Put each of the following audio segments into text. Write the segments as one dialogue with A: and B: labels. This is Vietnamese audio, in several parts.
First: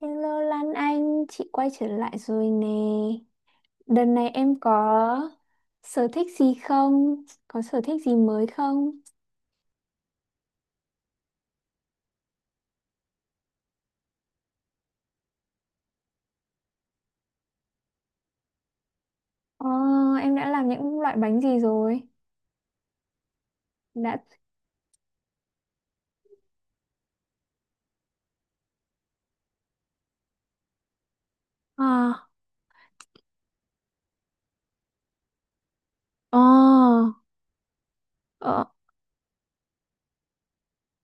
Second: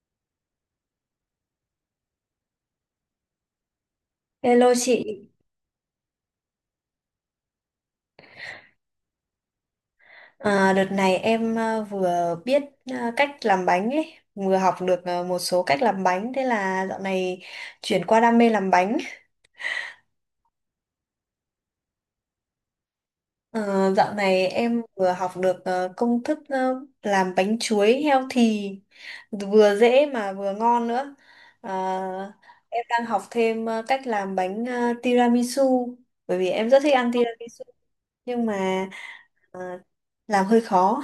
A: Hello Lan Anh, chị quay trở lại rồi nè. Đợt này em
B: Hello chị,
A: có sở thích gì không? Có sở thích gì mới không?
B: đợt này em vừa biết cách làm bánh ấy, vừa học được một số cách làm bánh, thế là dạo này chuyển qua đam mê làm bánh.
A: Ờ, em đã làm những loại bánh gì rồi?
B: Ờ, dạo
A: Đã...
B: này em vừa học được công thức làm bánh chuối healthy, vừa dễ mà vừa ngon nữa. À,
A: À,
B: em đang học thêm cách làm bánh tiramisu, bởi vì em rất thích ăn tiramisu, nhưng
A: ờ,
B: mà à, làm hơi khó.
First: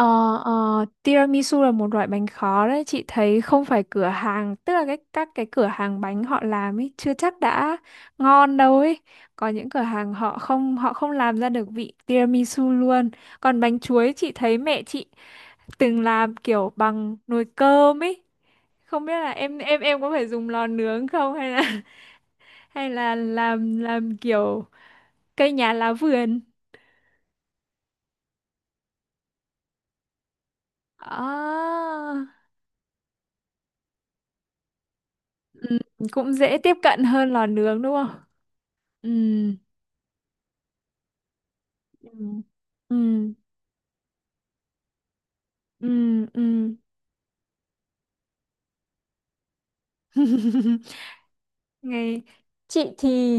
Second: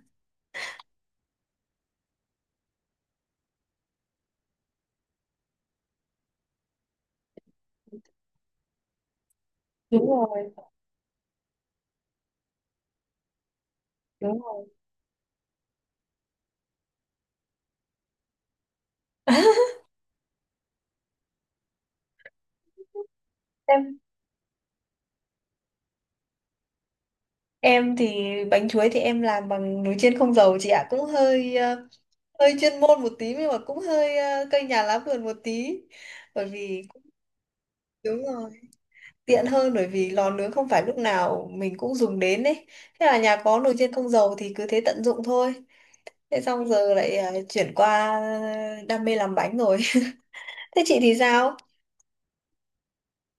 A: Ờ, tiramisu là một loại bánh khó đấy, chị thấy không phải cửa hàng, tức là các cửa hàng bánh họ làm ấy chưa chắc đã ngon đâu ấy. Có những cửa
B: Đúng
A: hàng họ
B: rồi,
A: không làm ra được vị tiramisu luôn. Còn bánh chuối, chị
B: đúng
A: thấy
B: rồi.
A: mẹ chị từng làm kiểu bằng nồi cơm ấy, không biết là em em em có phải dùng lò nướng không hay là hay là làm
B: Em
A: làm kiểu cây nhà lá vườn
B: Em thì bánh chuối thì em làm bằng nồi chiên không dầu chị ạ, cũng hơi
A: à.
B: hơi chuyên môn một tí nhưng mà cũng hơi cây nhà lá vườn một
A: Ừ,
B: tí.
A: cũng
B: Bởi
A: dễ tiếp
B: vì
A: cận hơn lò nướng đúng không?
B: đúng rồi,
A: Ừ,
B: tiện hơn bởi vì lò nướng không phải lúc nào mình cũng
A: Ừ.
B: dùng đến ấy.
A: ừ,
B: Thế là nhà có nồi chiên không dầu thì cứ thế tận dụng thôi.
A: ừ,
B: Thế xong
A: ừ.
B: giờ lại chuyển qua đam mê làm bánh rồi. Thế chị thì sao?
A: Ngày chị thì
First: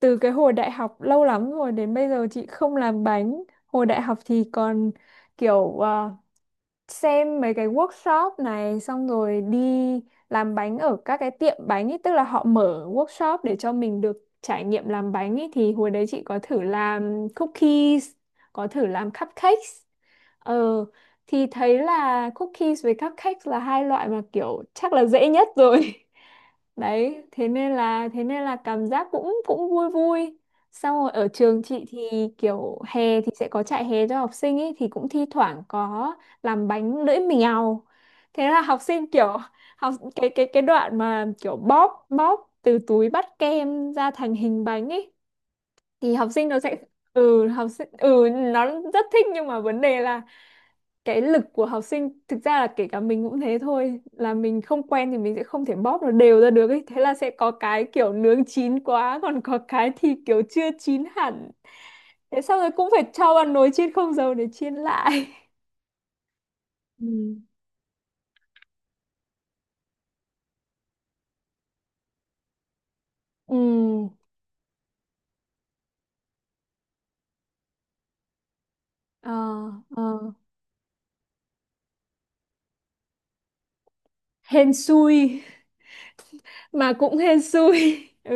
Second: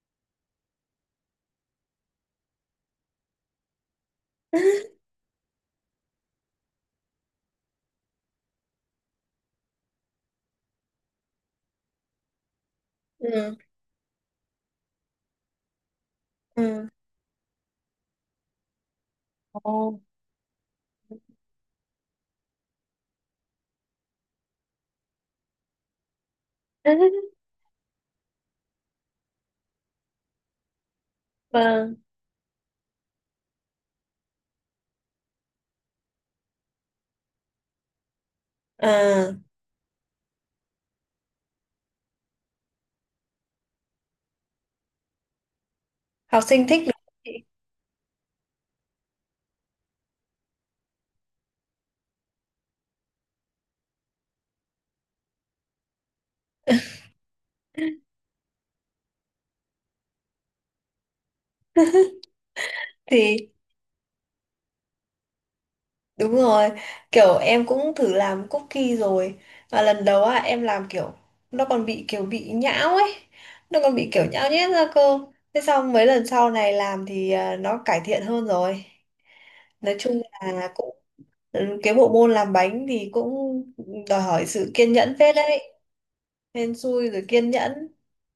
A: từ cái hồi đại học lâu lắm rồi đến bây giờ chị không làm bánh. Hồi đại học thì còn kiểu xem mấy cái workshop này xong rồi đi làm bánh ở các cái tiệm bánh ý, tức là họ mở workshop để
B: Ừ.
A: cho mình được trải nghiệm làm bánh ý. Thì hồi đấy chị có thử
B: Ừ.
A: làm cookies, có thử làm cupcakes.
B: Ồ.
A: Ờ, thì thấy là cookies với cupcakes là hai loại mà kiểu chắc là dễ nhất rồi. Đấy, thế nên là cảm giác cũng cũng vui vui. Xong rồi ở trường chị
B: Vâng.
A: thì kiểu hè thì sẽ có trại hè cho học sinh ấy, thì cũng thi thoảng có làm bánh lưỡi mèo. Thế là học sinh
B: À,
A: kiểu học cái đoạn mà kiểu bóp bóp từ túi bắt kem ra thành hình bánh ấy, thì học
B: học
A: sinh nó
B: sinh
A: sẽ,
B: thích đúng không chị?
A: ừ học sinh ừ nó rất thích, nhưng mà vấn đề là cái lực của học sinh, thực ra là kể cả mình cũng thế thôi, là mình không quen thì mình sẽ không thể bóp nó đều ra được ấy, thế là sẽ có cái kiểu nướng chín quá, còn có cái thì kiểu chưa chín hẳn, thế sau rồi cũng phải cho vào
B: Thì
A: nồi chiên không dầu để chiên lại.
B: đúng rồi,
A: Ừ.
B: kiểu em cũng thử làm cookie rồi. Và lần đầu á em làm kiểu nó còn bị kiểu bị nhão ấy,
A: ừ
B: nó còn bị kiểu nhão nhét ra cơ. Thế xong mấy lần sau này làm thì nó cải thiện hơn rồi.
A: ờ
B: Nói
A: ờ
B: chung là cũng ừ, cái bộ môn làm bánh thì cũng đòi hỏi
A: hên
B: sự kiên
A: xui,
B: nhẫn phết đấy. Hên
A: mà
B: xui
A: cũng
B: rồi
A: hên
B: kiên nhẫn.
A: xui ừ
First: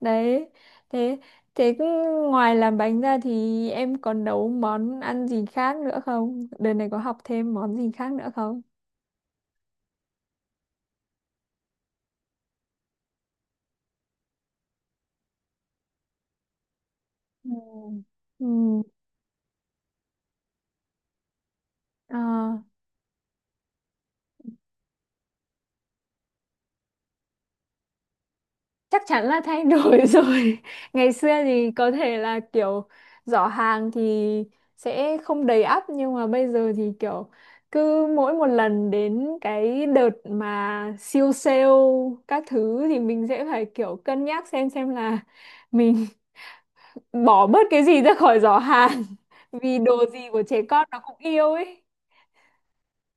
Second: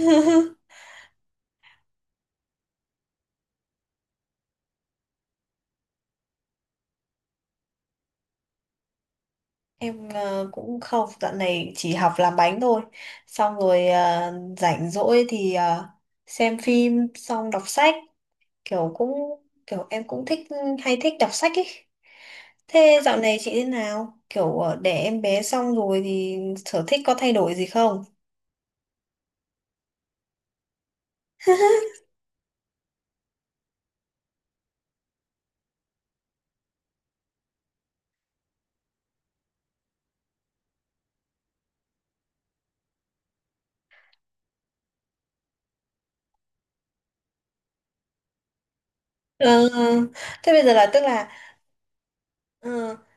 A: đấy. Thế thế cứ, ngoài làm bánh ra thì em còn nấu món ăn gì khác nữa không, đợt này có học thêm món gì khác nữa không?
B: Em cũng không, dạo này chỉ học làm bánh thôi. Xong rồi rảnh rỗi thì xem phim,
A: Ừ.
B: xong đọc sách,
A: Ừ.
B: kiểu cũng kiểu em cũng thích hay thích đọc sách ấy.
A: Ờ,
B: Thế dạo này chị thế nào? Kiểu đẻ em bé xong rồi thì sở thích có thay đổi gì không?
A: Chắc chắn là thay đổi rồi. Ngày xưa thì có thể là kiểu giỏ hàng thì sẽ không đầy ắp, nhưng mà bây giờ thì kiểu cứ mỗi một lần đến cái đợt mà siêu sale các thứ thì mình sẽ phải kiểu cân nhắc xem là mình bỏ bớt cái gì ra khỏi giỏ hàng
B: Ờ,
A: vì đồ gì của
B: thế
A: trẻ
B: bây giờ là
A: con nó
B: tức
A: cũng
B: là
A: yêu ấy.
B: ờ,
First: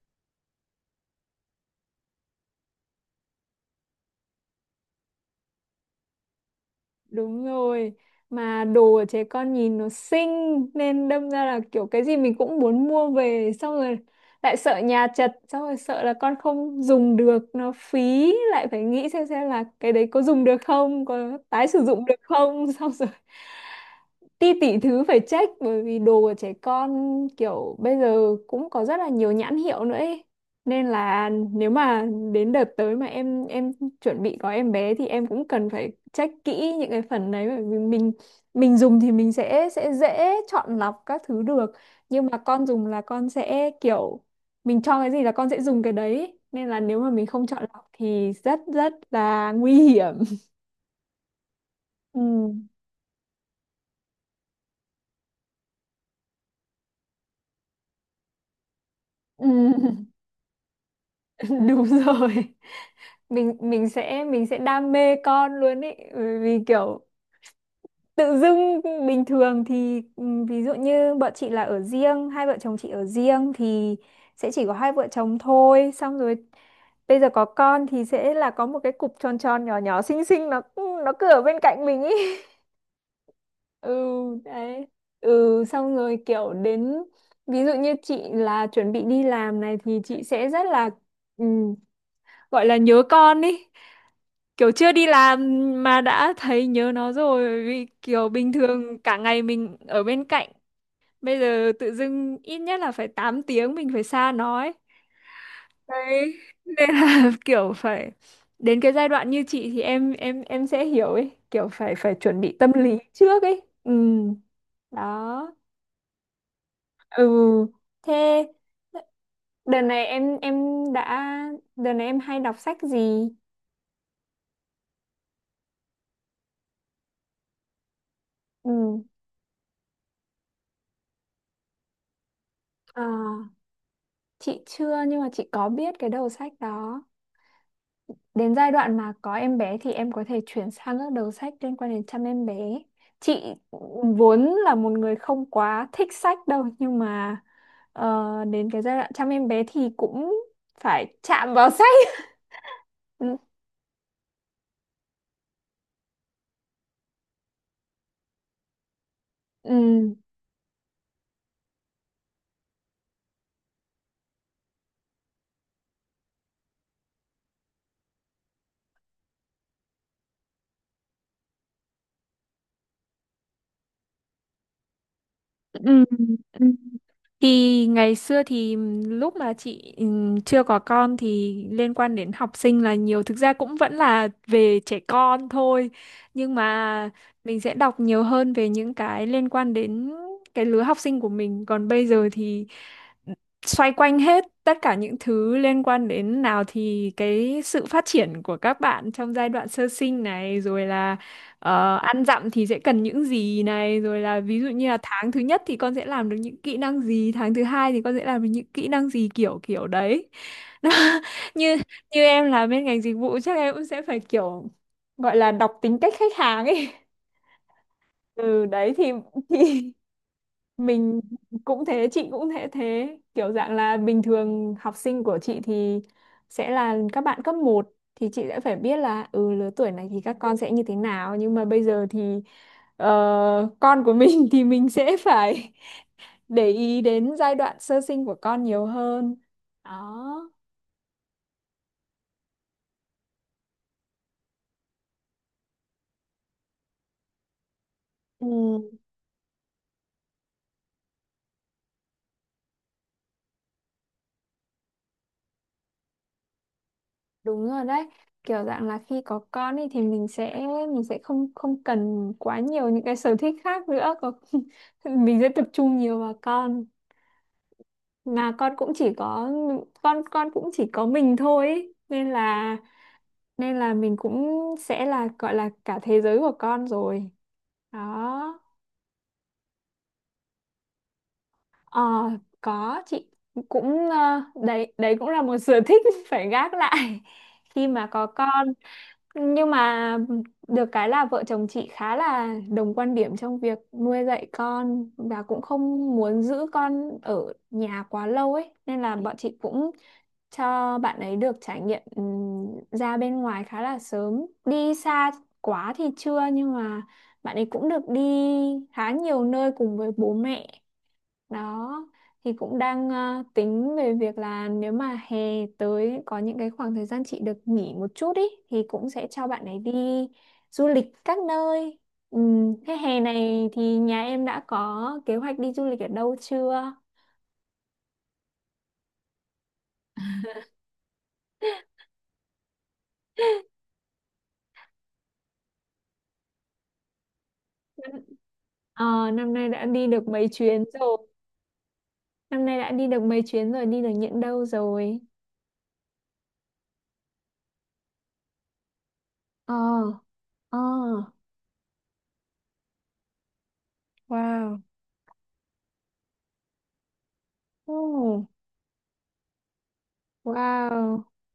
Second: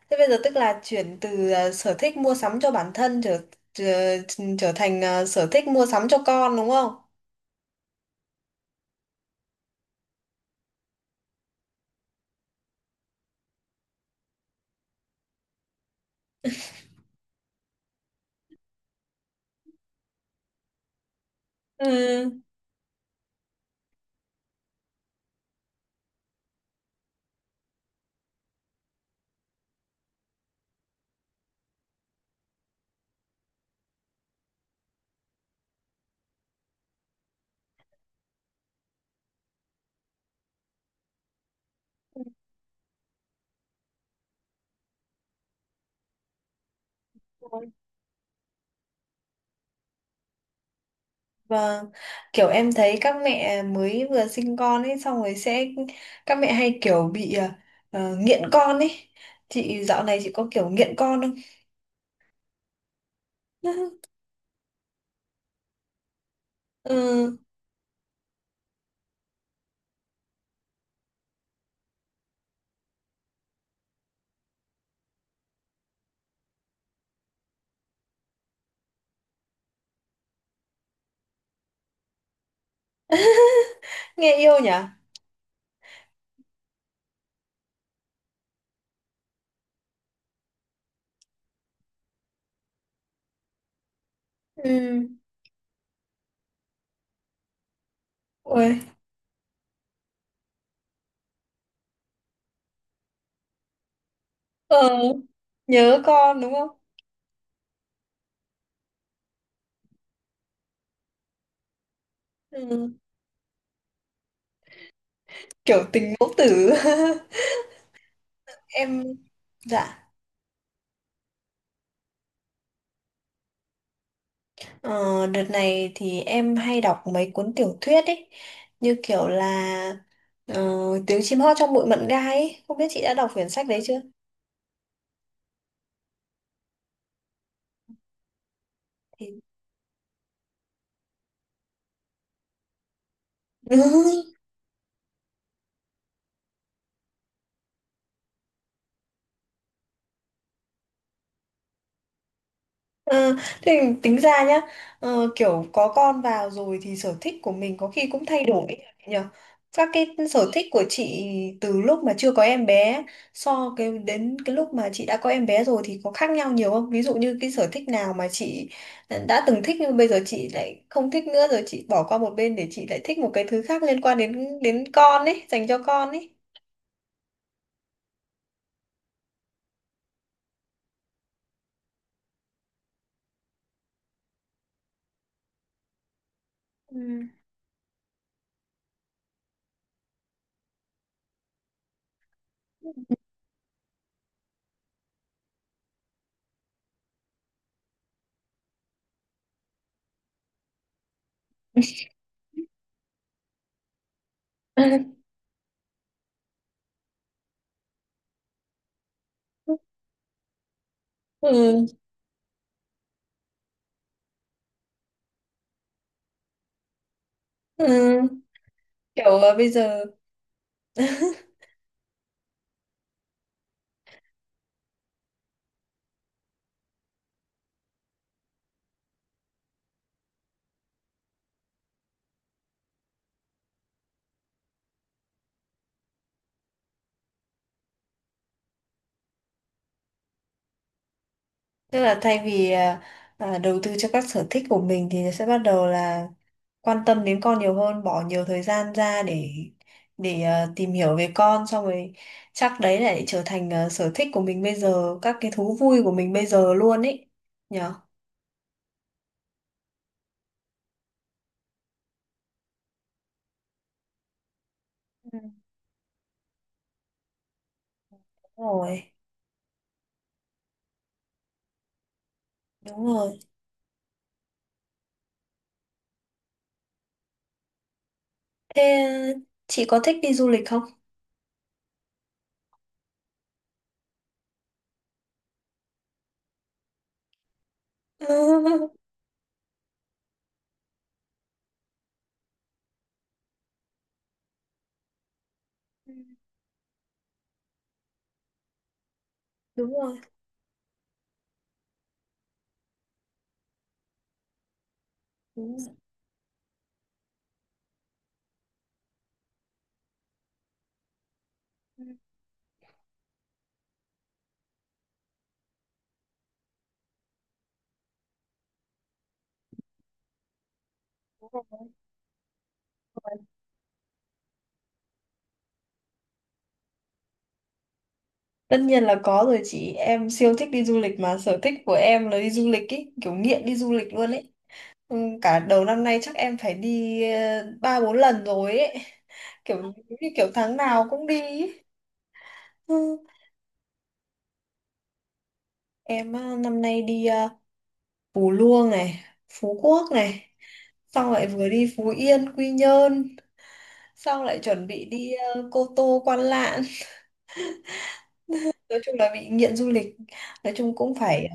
B: thế bây giờ tức là chuyển từ sở thích mua sắm cho bản thân trở trở, trở thành sở thích mua sắm cho con đúng không?
A: Đúng rồi, mà đồ của trẻ con nhìn nó xinh nên đâm ra là kiểu cái gì mình cũng muốn mua về, xong rồi lại sợ nhà chật, xong rồi sợ là con không dùng được nó phí, lại phải nghĩ xem là cái đấy có dùng được không, có tái sử dụng được không xong rồi ti tỷ thứ phải check, bởi vì đồ của trẻ con kiểu bây giờ cũng có rất là nhiều nhãn hiệu nữa ấy. Nên là nếu mà đến đợt tới mà em chuẩn bị có em bé thì em cũng cần phải check kỹ những cái phần đấy, bởi vì mình dùng thì mình sẽ dễ chọn lọc các thứ được, nhưng mà con dùng là con sẽ kiểu mình cho cái gì là con sẽ dùng cái đấy, nên là nếu mà mình không chọn
B: Ừ.
A: lọc thì rất rất là nguy hiểm.
B: Vâng,
A: Ừ.
B: kiểu em thấy các mẹ mới vừa sinh con ấy xong rồi sẽ các mẹ hay kiểu bị nghiện con ấy.
A: Ừ.
B: Chị dạo này chị có kiểu nghiện con không?
A: Đúng rồi, mình mình sẽ mình sẽ đam mê con luôn ý, bởi vì kiểu
B: Ừ,
A: tự dưng bình thường thì ví dụ như bọn chị là ở riêng, hai vợ chồng chị ở riêng thì sẽ chỉ có hai vợ chồng thôi, xong rồi bây giờ có con thì sẽ là có một cái cục tròn tròn nhỏ nhỏ xinh xinh nó, ừ, nó cứ ở bên cạnh mình ý. ừ
B: nghe yêu nhỉ?
A: đấy ừ, xong rồi kiểu đến ví dụ như chị là chuẩn bị đi làm này thì chị sẽ rất là ừm, gọi là nhớ con ý, kiểu chưa
B: Ừ.
A: đi làm mà đã thấy nhớ nó rồi, vì kiểu bình
B: Ôi,
A: thường cả ngày mình ở bên cạnh, bây giờ tự dưng ít nhất là phải 8 tiếng mình phải xa nó ấy.
B: ờ, nhớ
A: Đấy,
B: con đúng không?
A: nên là kiểu phải đến cái giai đoạn như chị thì em sẽ hiểu ấy, kiểu phải phải chuẩn bị tâm
B: Ừ.
A: lý trước ấy. Ừ đó
B: Kiểu tình mẫu tử.
A: ừ. Thế
B: Em
A: đợt
B: dạ,
A: này em đã đợt này em hay đọc sách gì?
B: ờ, đợt này thì em hay đọc mấy cuốn tiểu thuyết ấy, như
A: Ừ
B: kiểu là ờ, Tiếng chim hót trong bụi mận gai ấy. Không biết chị
A: à.
B: đã đọc quyển sách đấy chưa?
A: Chị chưa, nhưng mà chị có biết cái đầu sách đó. Đến giai đoạn mà có
B: Thì...
A: em bé thì em có thể chuyển sang các đầu sách liên quan đến chăm em bé. Chị vốn là một người không quá thích sách đâu, nhưng mà đến cái giai đoạn chăm em bé thì cũng phải chạm vào sách.
B: Ờ,
A: Ừ,
B: thì tính ra nhá kiểu có con vào rồi thì sở thích của mình có khi cũng thay đổi ấy nhỉ. Các cái
A: ừ,
B: sở thích của chị từ lúc mà chưa có em bé so cái đến cái lúc mà chị đã có em bé rồi thì có khác nhau nhiều không, ví dụ như cái sở thích nào mà chị đã từng thích nhưng bây giờ chị lại không thích nữa rồi chị bỏ qua một bên để chị lại thích một cái thứ khác liên quan đến đến con ấy dành cho
A: Ừ.
B: con ấy.
A: ừ. Thì ngày xưa thì lúc mà chị chưa có con thì liên quan đến học sinh là nhiều, thực ra cũng vẫn là về trẻ con thôi, nhưng mà
B: Ừ.
A: mình sẽ đọc nhiều hơn về những cái liên quan đến cái lứa học sinh của mình. Còn bây giờ thì xoay quanh hết tất cả những thứ liên quan đến, nào thì cái sự phát triển của các bạn trong giai đoạn sơ sinh này, rồi là ăn dặm thì sẽ cần những gì này, rồi là ví dụ như là tháng thứ nhất thì con sẽ làm được những kỹ năng gì, tháng thứ hai thì con sẽ làm được những kỹ năng gì, kiểu kiểu đấy. Nó, như
B: Ừ.
A: như em là bên ngành dịch vụ chắc em cũng sẽ phải kiểu gọi là đọc tính cách khách hàng ấy.
B: Ừ,
A: ừ đấy
B: kiểu bây
A: thì
B: giờ.
A: mình cũng thế, chị cũng thế, thế kiểu dạng là bình thường học sinh của chị thì sẽ là các bạn cấp một thì chị sẽ phải biết là ừ lứa tuổi này thì các con sẽ như thế nào, nhưng mà bây giờ thì con của mình thì mình sẽ phải để ý đến giai đoạn sơ sinh của con nhiều hơn. Đó
B: Tức là thay vì đầu tư cho các sở thích của mình thì sẽ bắt đầu là quan tâm đến con nhiều hơn, bỏ nhiều thời
A: ừ,
B: gian ra để tìm hiểu về con xong rồi chắc đấy lại trở thành sở thích của mình bây giờ, các cái thú vui của mình bây giờ luôn ấy.
A: đúng rồi
B: Nhở?
A: đấy, kiểu dạng là khi có con ấy thì mình sẽ không không cần quá nhiều những cái sở thích khác nữa, có mình
B: Ừ.
A: sẽ tập trung nhiều vào con, mà
B: Đúng
A: con cũng
B: rồi,
A: chỉ có con cũng chỉ có mình thôi ý. Nên là
B: đúng rồi.
A: mình cũng sẽ là, gọi là cả thế giới của con rồi. Đó
B: Thế à, chị có thích đi du lịch không?
A: ờ, có, chị cũng đấy, đấy cũng là một sở thích phải gác lại khi mà có con, nhưng mà được cái là vợ chồng chị khá là đồng quan điểm trong việc nuôi dạy con, và cũng
B: Ừ.
A: không muốn giữ con ở nhà quá lâu ấy, nên là bọn chị cũng
B: Đúng rồi,
A: cho bạn ấy được trải nghiệm ra bên ngoài khá là sớm. Đi xa
B: đúng
A: quá
B: rồi.
A: thì chưa, nhưng mà bạn ấy cũng được đi khá nhiều nơi cùng với bố mẹ. Đó
B: Ừ.
A: thì cũng đang tính về việc là nếu mà hè tới có những cái khoảng thời gian chị được nghỉ một chút ý, thì cũng sẽ cho bạn ấy đi du lịch các
B: Đúng
A: nơi. Thế hè
B: rồi.
A: này thì nhà em đã có kế hoạch đi du lịch ở đâu chưa?
B: Tất nhiên là có rồi chị, em siêu thích đi du lịch mà sở thích của em là đi du lịch ý, kiểu nghiện đi du lịch luôn ấy. Ừ, cả đầu năm nay chắc em phải đi ba bốn
A: Năm-
B: lần rồi ấy,
A: Ờ, năm nay đã
B: kiểu
A: đi được
B: như kiểu
A: mấy
B: tháng
A: chuyến
B: nào
A: rồi.
B: cũng đi ý.
A: Năm nay đã đi
B: Ừ.
A: được mấy chuyến rồi, đi được những đâu rồi?
B: Em năm nay đi Phú Luông này,
A: Ờ,
B: Phú Quốc này,
A: ờ,
B: xong lại vừa đi Phú Yên, Quy Nhơn, xong lại
A: wow,
B: chuẩn bị đi Cô Tô, Quan Lạn.
A: oh,
B: Nói chung là bị nghiện du lịch, nói chung
A: wow.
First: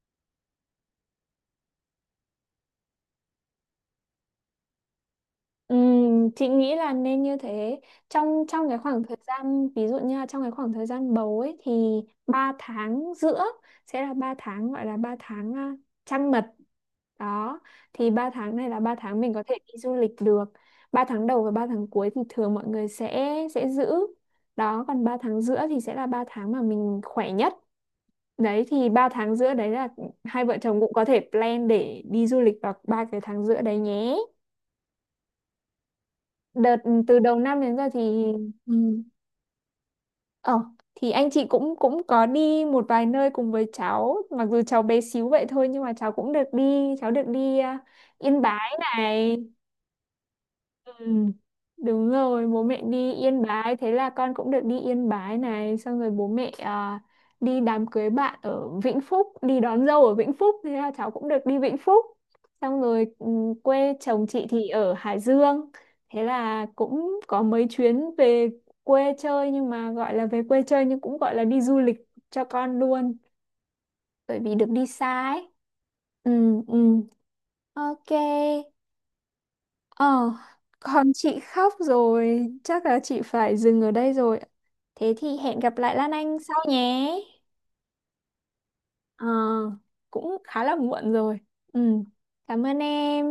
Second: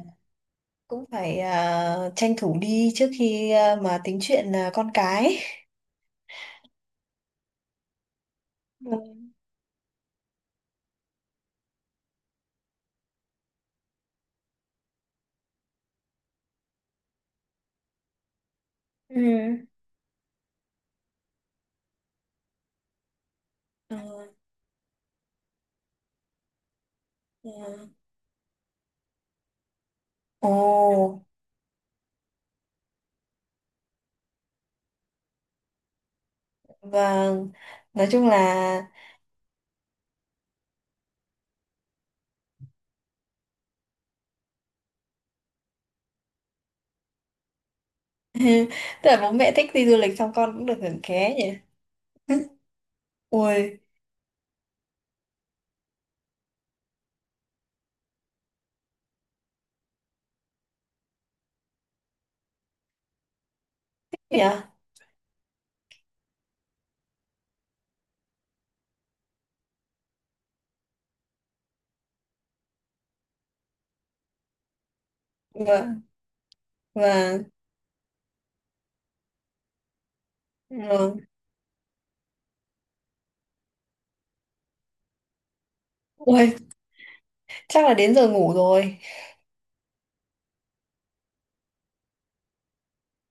B: cũng phải tranh thủ đi trước khi mà tính chuyện con cái.
A: Chị nghĩ là nên như thế. Trong trong cái khoảng thời gian, ví dụ như là trong cái khoảng thời gian bầu ấy, thì 3 tháng giữa sẽ là 3 tháng, gọi là 3 tháng trăng mật. Đó, thì 3 tháng này là 3
B: Ừ.
A: tháng mình có thể đi du lịch được. 3 tháng đầu và ba tháng cuối thì thường mọi người sẽ giữ.
B: Ờ,
A: Đó, còn 3 tháng giữa thì sẽ là 3 tháng mà mình khỏe nhất.
B: ờ.
A: Đấy thì 3 tháng giữa đấy là hai
B: Ồ,
A: vợ chồng cũng có thể plan để đi du lịch vào ba cái tháng giữa đấy nhé. Đợt từ đầu
B: vâng.
A: năm đến giờ
B: Nói
A: thì
B: chung là
A: ừ. ờ thì anh chị cũng cũng có đi một vài nơi cùng với cháu, mặc dù cháu bé xíu vậy thôi nhưng mà cháu cũng được đi, cháu được đi Yên Bái
B: tức là bố
A: này,
B: mẹ thích đi du lịch xong con cũng được hưởng
A: Ừ,
B: ké nhỉ.
A: đúng rồi, bố mẹ đi Yên Bái,
B: Ui,
A: thế là con cũng được đi Yên Bái này, xong rồi bố mẹ đi đám cưới bạn ở Vĩnh Phúc, đi đón dâu ở Vĩnh Phúc, thế là cháu cũng được đi Vĩnh Phúc. Xong rồi ừ, quê chồng
B: thế nhỉ?
A: chị thì ở Hải Dương, thế là cũng có mấy chuyến về quê chơi, nhưng mà gọi là về quê chơi nhưng cũng gọi là đi du lịch cho con luôn, bởi vì được đi xa ấy.
B: Vâng,
A: Ừ, ừ,
B: vâng,
A: ok. Ờ, còn
B: vâng.
A: chị khóc rồi, chắc là chị phải dừng ở đây rồi. Thế thì hẹn gặp lại Lan Anh
B: Ui,
A: sau nhé.
B: chắc là đến giờ ngủ rồi.
A: Ờ, cũng khá là muộn rồi. Ừ, cảm ơn em.